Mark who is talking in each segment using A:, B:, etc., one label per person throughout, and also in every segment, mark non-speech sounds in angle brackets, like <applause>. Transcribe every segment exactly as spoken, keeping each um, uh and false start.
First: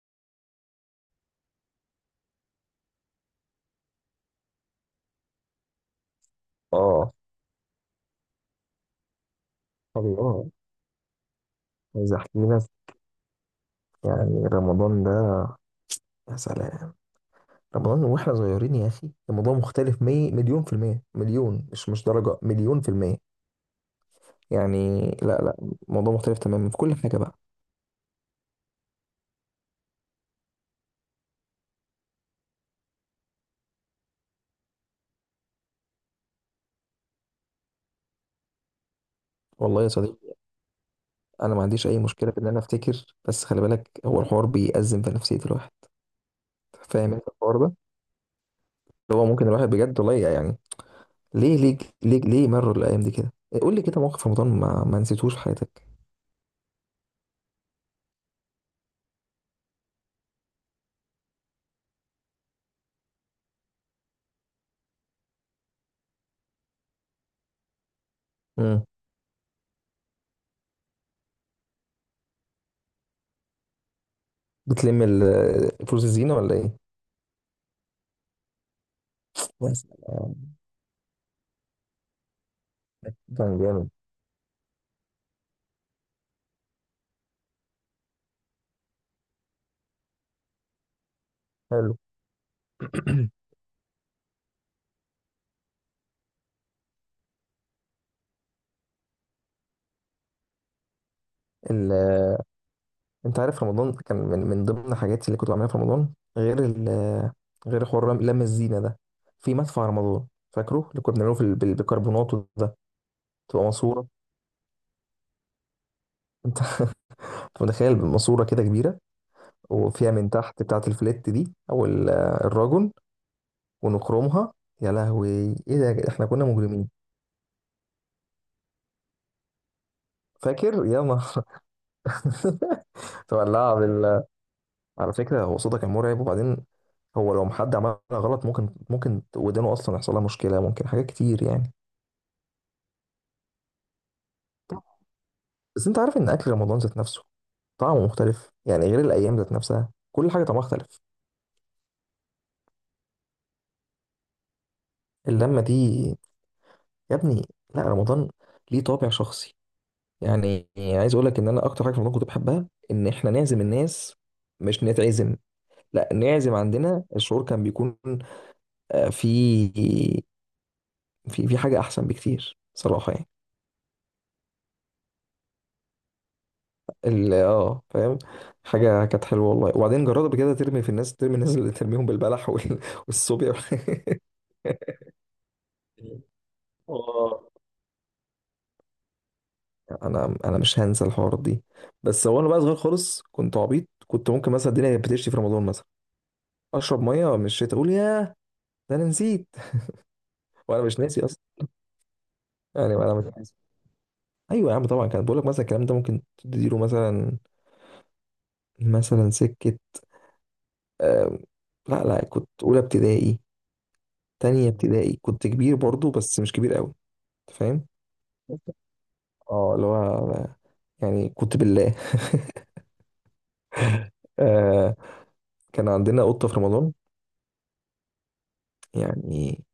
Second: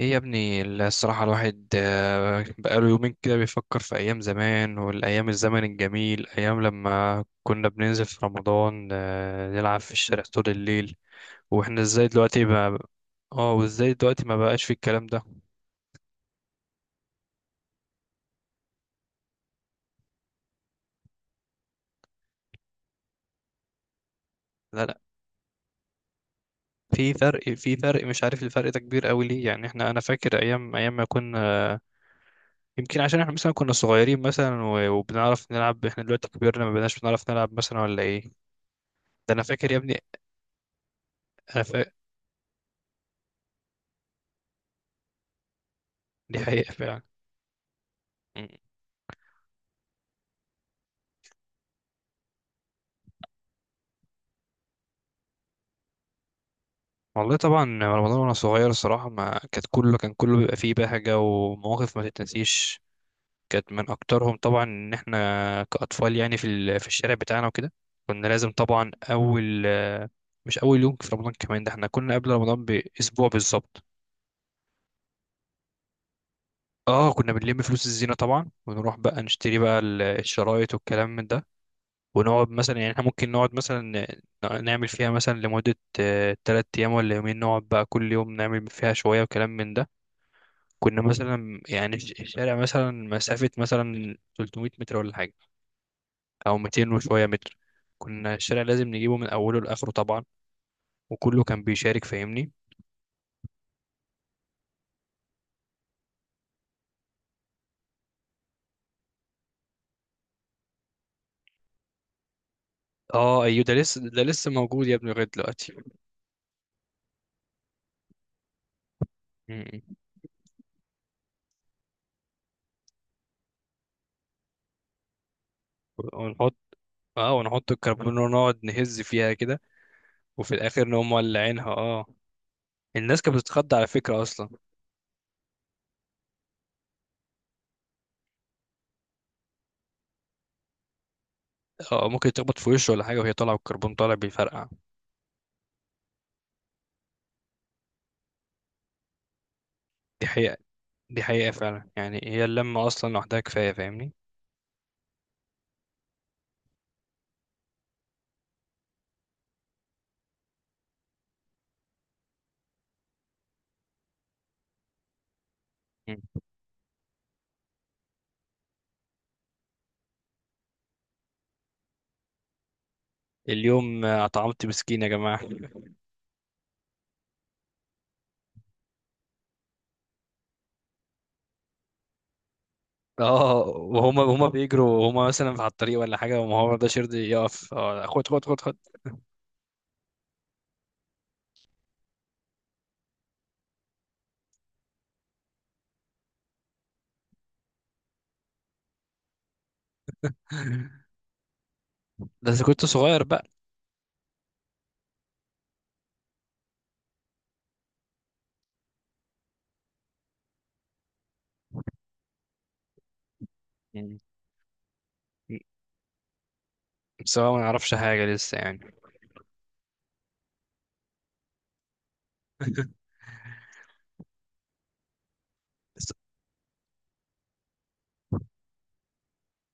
A: ايه يا ابني. الصراحة الواحد آه، بقاله يومين كده بيفكر في أيام زمان والأيام الزمن الجميل أيام
B: اه.
A: لما كنا بننزل في رمضان، آه، نلعب في الشارع طول
B: الله.
A: الليل. واحنا ازاي
B: عايز احكي
A: دلوقتي
B: لك.
A: ما. اه وازاي دلوقتي ما
B: يعني
A: بقاش في
B: رمضان
A: الكلام ده؟
B: ده، يا سلام. رمضان واحنا صغيرين يا اخي، الموضوع مختلف. مي... مليون في المية، مليون، مش مش درجة مليون في المية.
A: لا لا.
B: يعني لا لا، الموضوع مختلف تماما في كل
A: في
B: حاجة بقى.
A: فرق في فرق، مش عارف الفرق ده كبير قوي ليه، يعني احنا انا فاكر ايام ايام ما كنا. يمكن عشان احنا مثلا كنا صغيرين مثلا و- وبنعرف نلعب، احنا دلوقتي كبرنا ما بقناش بنعرف نلعب مثلا ولا ايه. ده انا فاكر يا
B: والله يا
A: ابني.
B: صديقي، انا
A: انا
B: ما عنديش
A: فاكر،
B: اي مشكلة في ان انا افتكر، بس خلي بالك هو الحوار بيأزم في نفسية الواحد.
A: دي حقيقة فعلا.
B: فاهم انت الحوار ده؟ اللي هو ممكن الواحد بجد، والله يعني. ليه، ليه، ليه، ليه مروا الايام دي كده؟ قول لي كده موقف في رمضان ما, ما نسيتوش في حياتك.
A: والله طبعا رمضان وانا صغير الصراحه ما كانت كله كان كله بيبقى فيه بهجه ومواقف ما تتنسيش. كانت من اكترهم طبعا ان احنا كاطفال، يعني في ال- في الشارع بتاعنا وكده كنا لازم
B: امم.
A: طبعا اول. مش اول يوم في رمضان كمان، ده احنا كنا قبل رمضان باسبوع بالظبط.
B: بتلم ال- فلوس الزينة ولا ايه؟
A: اه كنا بنلم فلوس الزينه طبعا، ونروح بقى نشتري بقى
B: بس
A: ال-
B: آه،
A: الشرايط والكلام من ده. ونقعد مثلا، يعني احنا ممكن نقعد
B: كان
A: مثلا
B: جامد.
A: ن- نعمل فيها مثلا لمده ثلاث ايام ولا يومين، نقعد بقى كل يوم نعمل فيها شويه وكلام من ده. كنا مثلا
B: حلو.
A: يعني الش- الشارع مثلا
B: <clears throat>
A: مسافة مثلا ثلاثمية متر ولا حاجة أو ميتين وشوية متر، كنا الشارع لازم نجيبه من أوله لآخره طبعا، وكله كان
B: ال...
A: بيشارك
B: آه،
A: فاهمني.
B: انت عارف، رمضان كان من, من ضمن حاجاتي اللي كنت بعملها في رمضان، غير ال... آه، غير حوار رم- لم الزينه ده. في مدفع رمضان. فاكره اللي كنا بنعمله في ال- بال- بالبيكربونات ده.
A: اه ايوه
B: تبقى
A: ده
B: ماسوره،
A: لسه، ده لسه موجود يا ابني لغاية دلوقتي.
B: انت. <laughs> متخيل ماسوره كده كبيره.
A: م- م.
B: وفيها من تحت بتاعه الفليت دي، او ال- الراجل، ونخرمها. يا لهوي! ايه ده، احنا كنا
A: ونحط.
B: مجرمين!
A: اه ونحط الكربون ونقعد نهز فيها كده، وفي
B: فاكر،
A: الآخر
B: يا
A: نقوم
B: نهار!
A: مولعينها اه. الناس
B: <laughs>
A: كانت
B: تولع!
A: بتتخض على فكرة أصلا.
B: على فكرة هو صوتك كان مرعب. وبعدين هو لو حد عملها غلط، ممكن ممكن ودانه أصلا يحصل لها مشكلة، ممكن حاجات كتير يعني.
A: اه ممكن تخبط في وشه ولا حاجة وهي طالعة والكربون طالع بيفرقع.
B: بس أنت عارف إن أكل رمضان ذات نفسه طعمه مختلف، يعني غير الأيام ذات نفسها،
A: دي
B: كل حاجة
A: حقيقة،
B: طعمها اختلف.
A: دي حقيقة فعلا، يعني هي اللمة أصلا لوحدها كفاية فاهمني.
B: اللمة دي يا ابني. لا، رمضان ليه طابع شخصي. يعني عايز أقول لك إن أنا أكتر حاجة في رمضان كنت بحبها إن إحنا نعزم الناس، مش نتعزم، لا نعزم عندنا، الشعور كان بيكون آه، في في في حاجة أحسن بكتير صراحة يعني.
A: اليوم اطعمت مسكين يا جماعه.
B: ال- اه، فاهم. حاجه كانت حلوه والله. وبعدين جربت قبل كده ترمي في الناس، ترمي الناس اللي ترميهم بالبلح وال- والصوبيا
A: اه
B: وال-
A: وهما هما بيجروا هما مثلا على الطريق ولا
B: <laughs>
A: حاجه، وما هو ده شرد
B: اه.
A: يقف، آه، خد خد خد خد.
B: انا انا مش هنسى الحوارات دي. بس هو انا بقى صغير خالص، كنت عبيط، كنت ممكن مثلا الدنيا كانت بتشتي في رمضان مثلا، اشرب ميه من الشتاء، اقول ياه، ده انا نسيت. <laughs> وانا مش
A: <laughs>
B: ناسي اصلا.
A: بس كنت
B: يعني انا
A: صغير
B: مش
A: بقى
B: ناسي. ايوه يا عم، طبعا كان بقول لك مثلا الكلام ده ممكن تديله مثلا مثلا سكه. آم، لا لا، كنت اولى ابتدائي،
A: يعني،
B: تانية ابتدائي، كنت كبير برضو بس مش كبير قوي.
A: سواء
B: أنت
A: ما
B: فاهم؟
A: نعرفش حاجه لسه يعني.
B: اه، اللي هو يعني كنت بالله. <laughs>
A: <laughs>
B: آه. كان
A: بس-.
B: عندنا قطة في رمضان. يعني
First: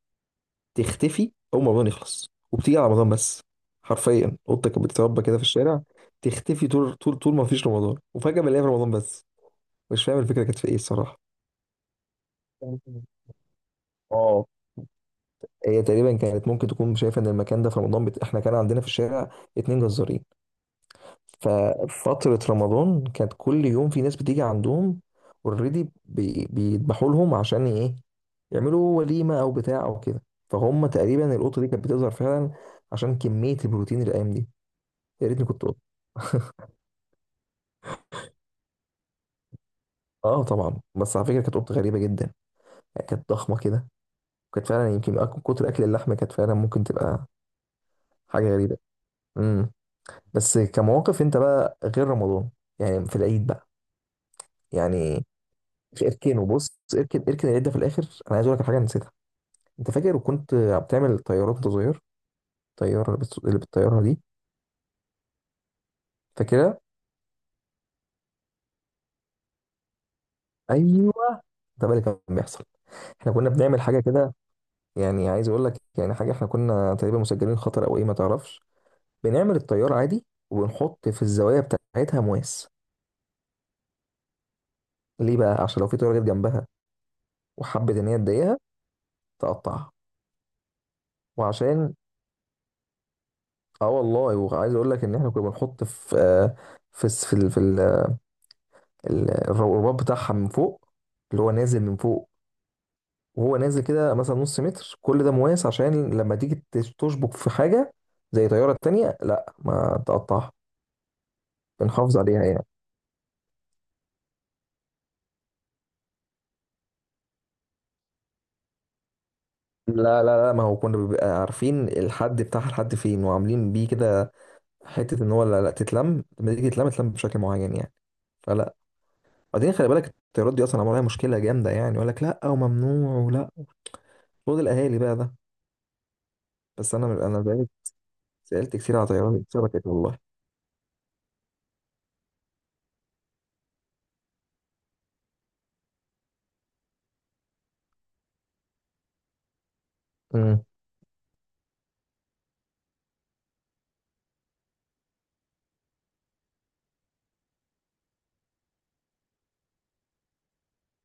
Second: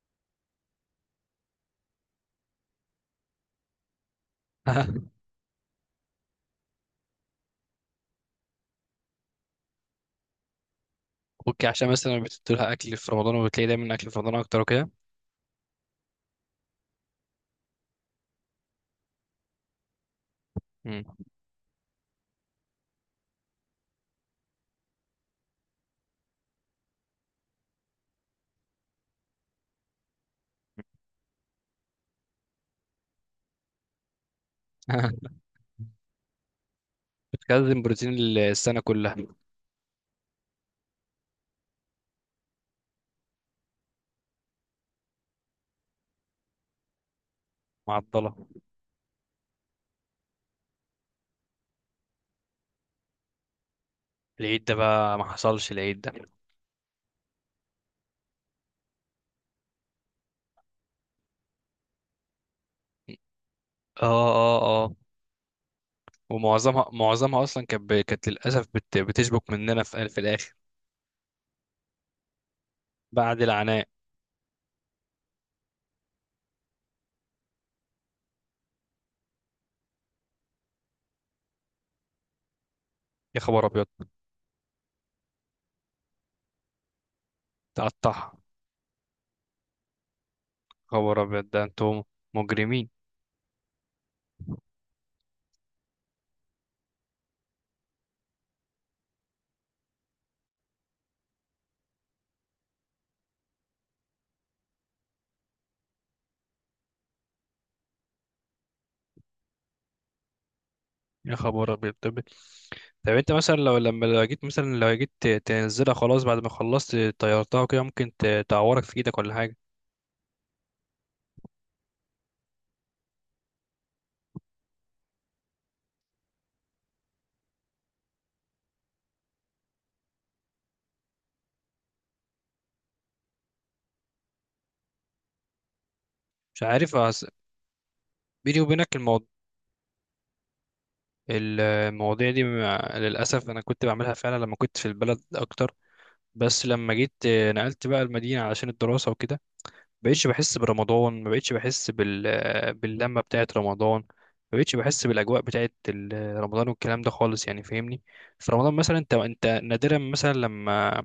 B: تختفي أول ما رمضان يخلص، وبتيجي على رمضان بس. حرفيا قطة كانت بتتربى
A: <laughs>
B: كده في الشارع. تختفي طول طول طول ما فيش رمضان، وفجأة بنلاقيها في رمضان بس. مش فاهم الفكرة كانت في إيه الصراحة.
A: اوكي عشان مثلا بتدولها اكل في
B: <laughs>
A: رمضان، وبتلاقي دايما اكل في رمضان
B: اه.
A: اكتر وكده.
B: هي تقريبا كانت ممكن تكون شايفة إن المكان ده في رمضان بت... إحنا كان عندنا في الشارع اتنين جزارين.
A: مم.
B: ففترة رمضان كانت كل يوم في ناس بتيجي عندهم اوريدي بيذبحوا لهم، عشان ايه؟ يعملوا وليمة او بتاع او كده. فهم تقريبا القطة دي كانت بتظهر فعلا، عشان كمية البروتين الايام دي. يا
A: <laughs>
B: ريتني كنت قطة!
A: بتخزن بروتين السنه كلها.
B: اه طبعا، بس على فكرة كانت قطة غريبة جدا. يعني كانت ضخمة كده. وكانت فعلا يمكن أك- كتر اكل اللحمة كانت فعلا ممكن تبقى
A: معضله.
B: حاجة غريبة. امم بس كمواقف انت بقى، غير رمضان، يعني في العيد بقى
A: العيد ده بقى ما
B: يعني.
A: حصلش العيد ده.
B: اركنه، بص اركن اركن العيد ده في الاخر. انا عايز اقول لك على حاجة نسيتها. انت فاكر وكنت بتعمل طيارات وانت صغير؟ الطياره اللي بتس- اللي بالطياره
A: اه
B: دي.
A: اه اه.
B: فاكرها؟
A: ومعظمها، معظمها اصلا كانت ب- كانت للاسف بت... بتشبك مننا في في الاخر
B: ايوه. ده بقى اللي كان بيحصل. احنا
A: بعد
B: كنا بنعمل
A: العناء.
B: حاجه كده. يعني عايز اقول لك، يعني حاجه، احنا كنا تقريبا مسجلين خطر او ايه، ما تعرفش. بنعمل الطياره عادي وبنحط في الزوايا بتاعتها مواس.
A: يا خبر ابيض.
B: ليه بقى؟ عشان لو في طياره جت جنبها وحبت ان هي
A: تقطعها.
B: تضايقها، تقطعها.
A: خبر ابيض ده انتم
B: وعشان
A: مجرمين.
B: اه والله، وعايز اقول لك ان احنا كنا بنحط في آه، في الس- في ال- في ال- ال- الرباط بتاعها من فوق، اللي هو نازل من فوق. وهو نازل كده مثلا نص متر، كل ده مواس، عشان لما تيجي تش- تشبك في حاجة زي طيارة تانية، لا، ما تقطعها.
A: يا خبر ابيض.
B: بنحافظ
A: طب،
B: عليها يعني.
A: طب انت مثلا لو لما لو جيت مثلا لو جيت ت- تنزلها خلاص بعد ما خلصت طيرتها كده، ممكن ت- تعورك في ايدك ولا حاجه.
B: لا لا لا، ما هو كنا بنبقى عارفين الحد بتاعها لحد فين، وعاملين بيه كده، حتة ان هو لا لا تتلم، لما تيجي تتلم تتلم بشكل معين يعني. فلا. بعدين خلي بالك الطيارات دي اصلا عملها مشكلة جامدة يعني، يقول لك لا وممنوع ولا، خد الاهالي بقى ده.
A: مش
B: بس
A: عارف أص-
B: انا انا بقالي
A: بيني
B: سألت
A: وبينك
B: كتير على
A: الموضوع،
B: طيارات اتسرقت والله.
A: المواضيع دي مع- للاسف انا كنت بعملها فعلا لما كنت في البلد اكتر. بس لما جيت آه، نقلت بقى المدينه علشان الدراسه وكده، بقيتش بحس
B: امم.
A: برمضان، ما بقيتش بحس بال... باللمة بتاعت رمضان. ما بقيتش بحس بالأجواء بتاعت ال- رمضان والكلام ده خالص يعني فاهمني. في رمضان مثلا انت انت نادرا مثلا لما.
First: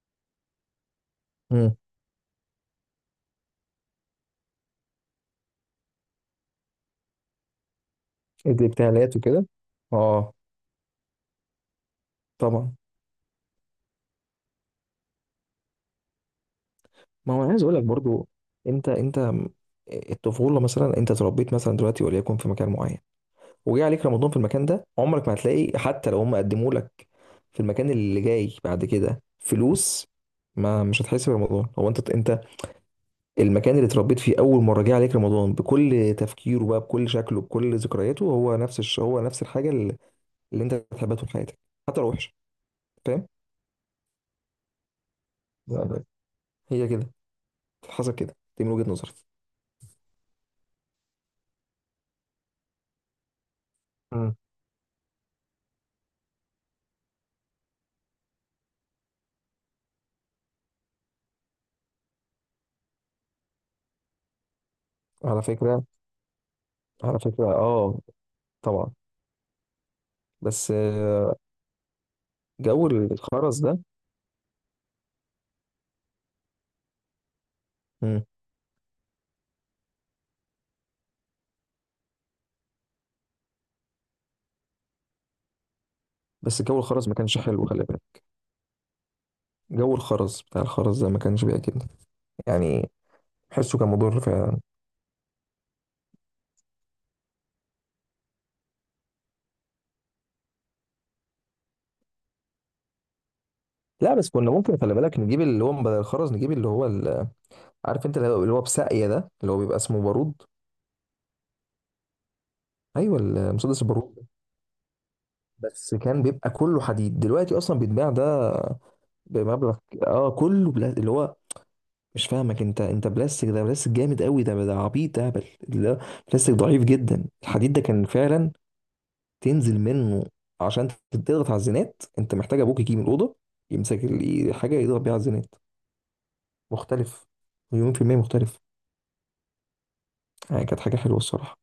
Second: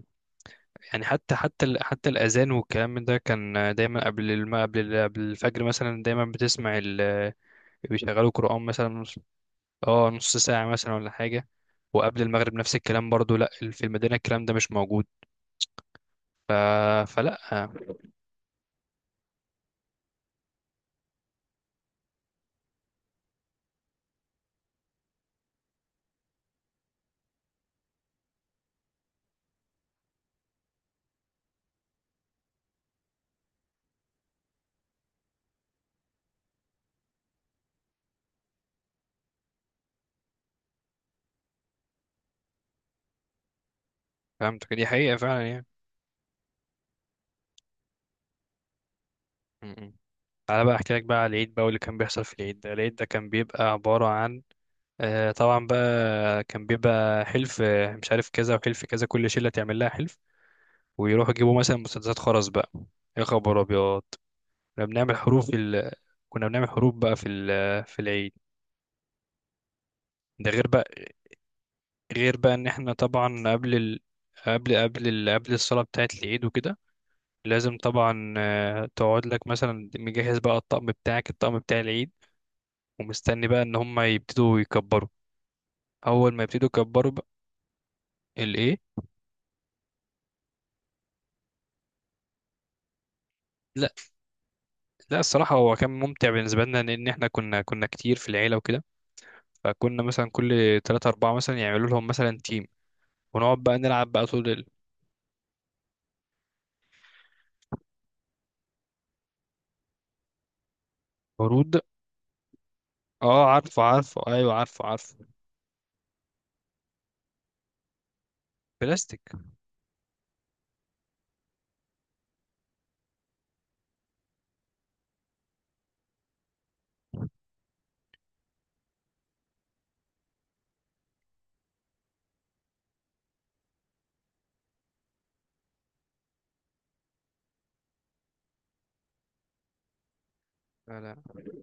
A: يعني حتى حتى
B: امم.
A: ال... حتى الأذان والكلام من ده كان دايما قبل الم... قبل ال... قبل الفجر مثلا، دايما بتسمع ال... بيشغلوا قرآن
B: اللي
A: مثلا
B: بتاع
A: نص...
B: وكده.
A: اه
B: اه.
A: نص ساعة مثلا ولا حاجة. وقبل المغرب
B: طبعا.
A: نفس الكلام برضو، لا في المدينة الكلام ده مش موجود. ف...
B: ما
A: فلا.
B: هو انا عايز اقول لك برضو، انت انت م- الطفوله مثلا، انت اتربيت مثلا دلوقتي وليكن في مكان معين، وجه عليك رمضان في المكان ده، عمرك ما هتلاقي، حتى لو هم قدموا لك في المكان اللي جاي بعد كده فلوس، ما مش هتحس برمضان. هو انت انت المكان اللي اتربيت فيه اول مره جه عليك رمضان بكل تفكيره بقى، بكل شكله، بكل ذكرياته، هو نفس الش... هو نفس الحاجه اللي, اللي انت هتحبها طول حياتك، حتى لو وحشه. فاهم؟
A: فهمتك، دي حقيقة فعلا يعني.
B: بالظبط. هي كده، حصل كده. دي من وجهه نظري.
A: م-م. تعالى بقى احكي لك بقى على العيد، بقى واللي كان بيحصل في العيد ده. العيد ده كان بيبقى عبارة
B: مم.
A: عن آه، طبعا بقى، كان بيبقى حلف، آه، مش عارف كذا وحلف كذا، كل شلة تعمل لها حلف ويروحوا يجيبوا مثلا مسدسات خرز بقى. يا خبر ابيض. كنا بنعمل
B: على
A: حروف
B: فكرة.
A: ال... كنا بنعمل حروف بقى
B: على
A: في
B: فكرة،
A: ال... في
B: اه.
A: العيد.
B: طبعا.
A: ده غير
B: بس
A: بقى،
B: آه،
A: غير بقى ان
B: جو
A: احنا طبعا
B: الخرز
A: قبل
B: ده.
A: ال... قبل قبل ال... قبل الصلاة بتاعة العيد وكده لازم
B: مم.
A: طبعا، آه، تقعد لك مثلا مجهز بقى الطقم بتاعك، الطقم بتاع العيد، ومستني بقى ان هم يبتدوا يكبروا. اول ما
B: بس
A: يبتدوا
B: جو الخرز
A: يكبروا
B: ما
A: بقى.
B: كانش حلو، خلي بالك.
A: الايه؟
B: جو الخرز، بتاع الخرز ده ما كانش بيعجبني يعني. حسه كان
A: لا
B: مضر فعلا.
A: لا، الصراحه هو كان ممتع بالنسبه لنا، لان احنا كنا كنا كتير في العيله وكده، فكنا مثلا كل ثلاثة أربعة مثلا يعملوا لهم مثلا تيم، ونقعد بقى نلعب
B: لا،
A: بقى
B: بس كنا
A: طول.
B: ممكن خلي بالك نجيب اللي هو بدل الخرز، نجيب اللي هو ال- عارف انت، اللي هو اللي هو بساقية ده، اللي هو بيبقى اسمه بارود.
A: العروض.
B: ايوه،
A: اه عارفه
B: المسدس البارود
A: عارفه،
B: ده.
A: ايوه عارفه عارفه.
B: بس كان بيبقى كله حديد، دلوقتي اصلا بيتباع ده
A: بلاستيك.
B: بمبلغ. اه كله بلا... اللي هو، مش فاهمك انت، انت بلاستيك ده بلاستيك جامد قوي، ده ده عبيط اهبل. اللي هو بلاستيك ضعيف جدا، الحديد ده كان فعلا تنزل منه، عشان تضغط على الزنات انت محتاج ابوك يجي من الاوضه يمسك ال- حاجه يضغط بيها على الزنات. مختلف، مليون في المية مختلف، يعني كانت حاجة
A: لا لا.
B: حلوة الصراحة.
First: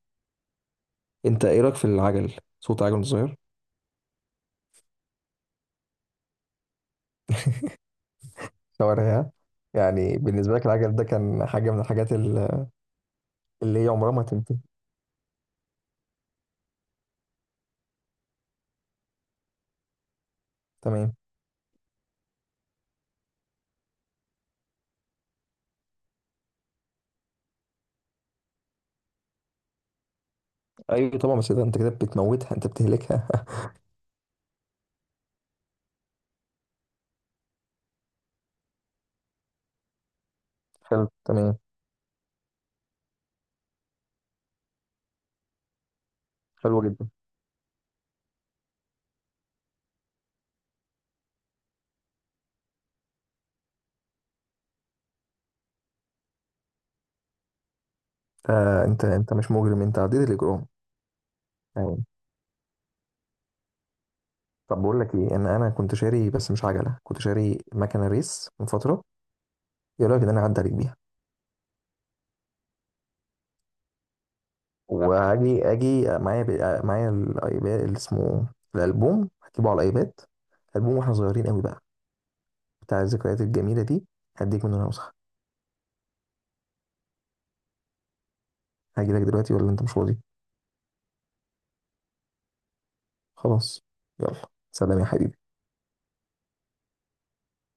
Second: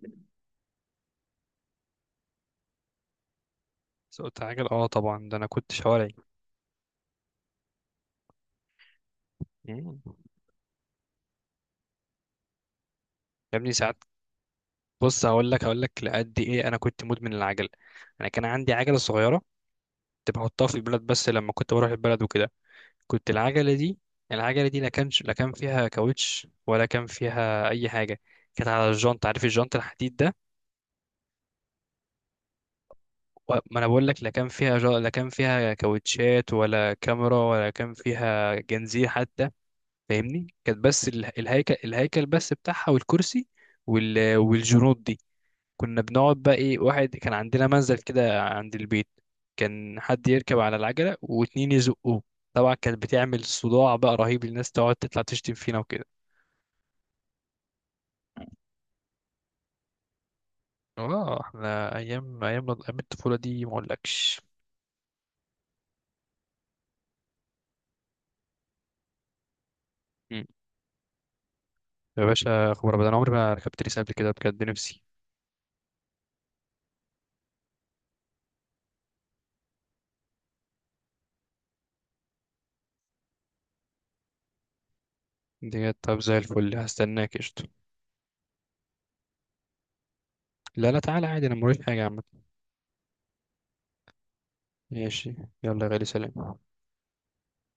B: انت ايه رأيك في العجل، صوت عجل صغير؟
A: سقط عجل اه طبعا، ده انا كنت شوارعي.
B: شوارعها.
A: مم.
B: يعني بالنسبة لك العجل ده كان حاجة من الحاجات ال-
A: يا ابني
B: اللي هي
A: ساعات.
B: عمرها ما هتنتهي.
A: بص هقول لك، هقول لك لقد ايه، انا كنت مدمن العجل. انا كان عندي عجله صغيره، كنت بحطها في البلد،
B: تمام.
A: بس لما كنت بروح البلد وكده كنت العجلة دي. العجلة دي لا كانش، لا كان فيها كاوتش ولا كان فيها أي حاجة، كانت على الجنط، عارف الجنط الحديد ده.
B: ايوه طبعا، بس ده انت كده بتموتها، انت بتهلكها.
A: و- ما أنا بقول لك، لا كان فيها جا... لا كان فيها كاوتشات ولا كاميرا ولا كان فيها جنزير حتى، فاهمني. كانت
B: <laughs> حلو
A: بس ال-
B: تمام.
A: الهيكل، الهيكل بس بتاعها والكرسي وال... والجنوط دي، كنا بنقعد بقى إيه،
B: حلو جدا.
A: واحد كان عندنا منزل كده عند البيت، كان حد يركب على العجلة واتنين يزقوه. طبعا كانت بتعمل صداع بقى رهيب، الناس تقعد تطلع تشتم فينا وكده.
B: آه، انت انت مش مجرم، انت عديت الاجرام.
A: اه احنا
B: تمام.
A: ايام، ايام ايام الطفوله دي ما اقولكش.
B: طب بقول لك ايه، ان انا كنت شاري بس مش عجلة، كنت شاري مكنة ريس من فترة. ايه رايك ان انا
A: مم.
B: اعدي عليك بيها؟
A: يا باشا خبر ابدا، انا عمري ما ركبت ريس قبل كده، بجد نفسي.
B: وهاجي اجي معايا ب... معايا الايباد اللي اسمه الالبوم، هجيبه على الايباد، البوم واحنا صغيرين قوي بقى، بتاع الذكريات الجميله دي، هديك منه نسخه.
A: ديت، طب زي الفل هستناك قشطة.
B: هاجي لك دلوقتي ولا انت مش فاضي؟
A: لا لا تعالى عادي، انا موريش حاجه يا عم.
B: خلاص. يلا. سلام يا
A: ماشي.
B: حبيبي.
A: يلا يا غالي، سلام.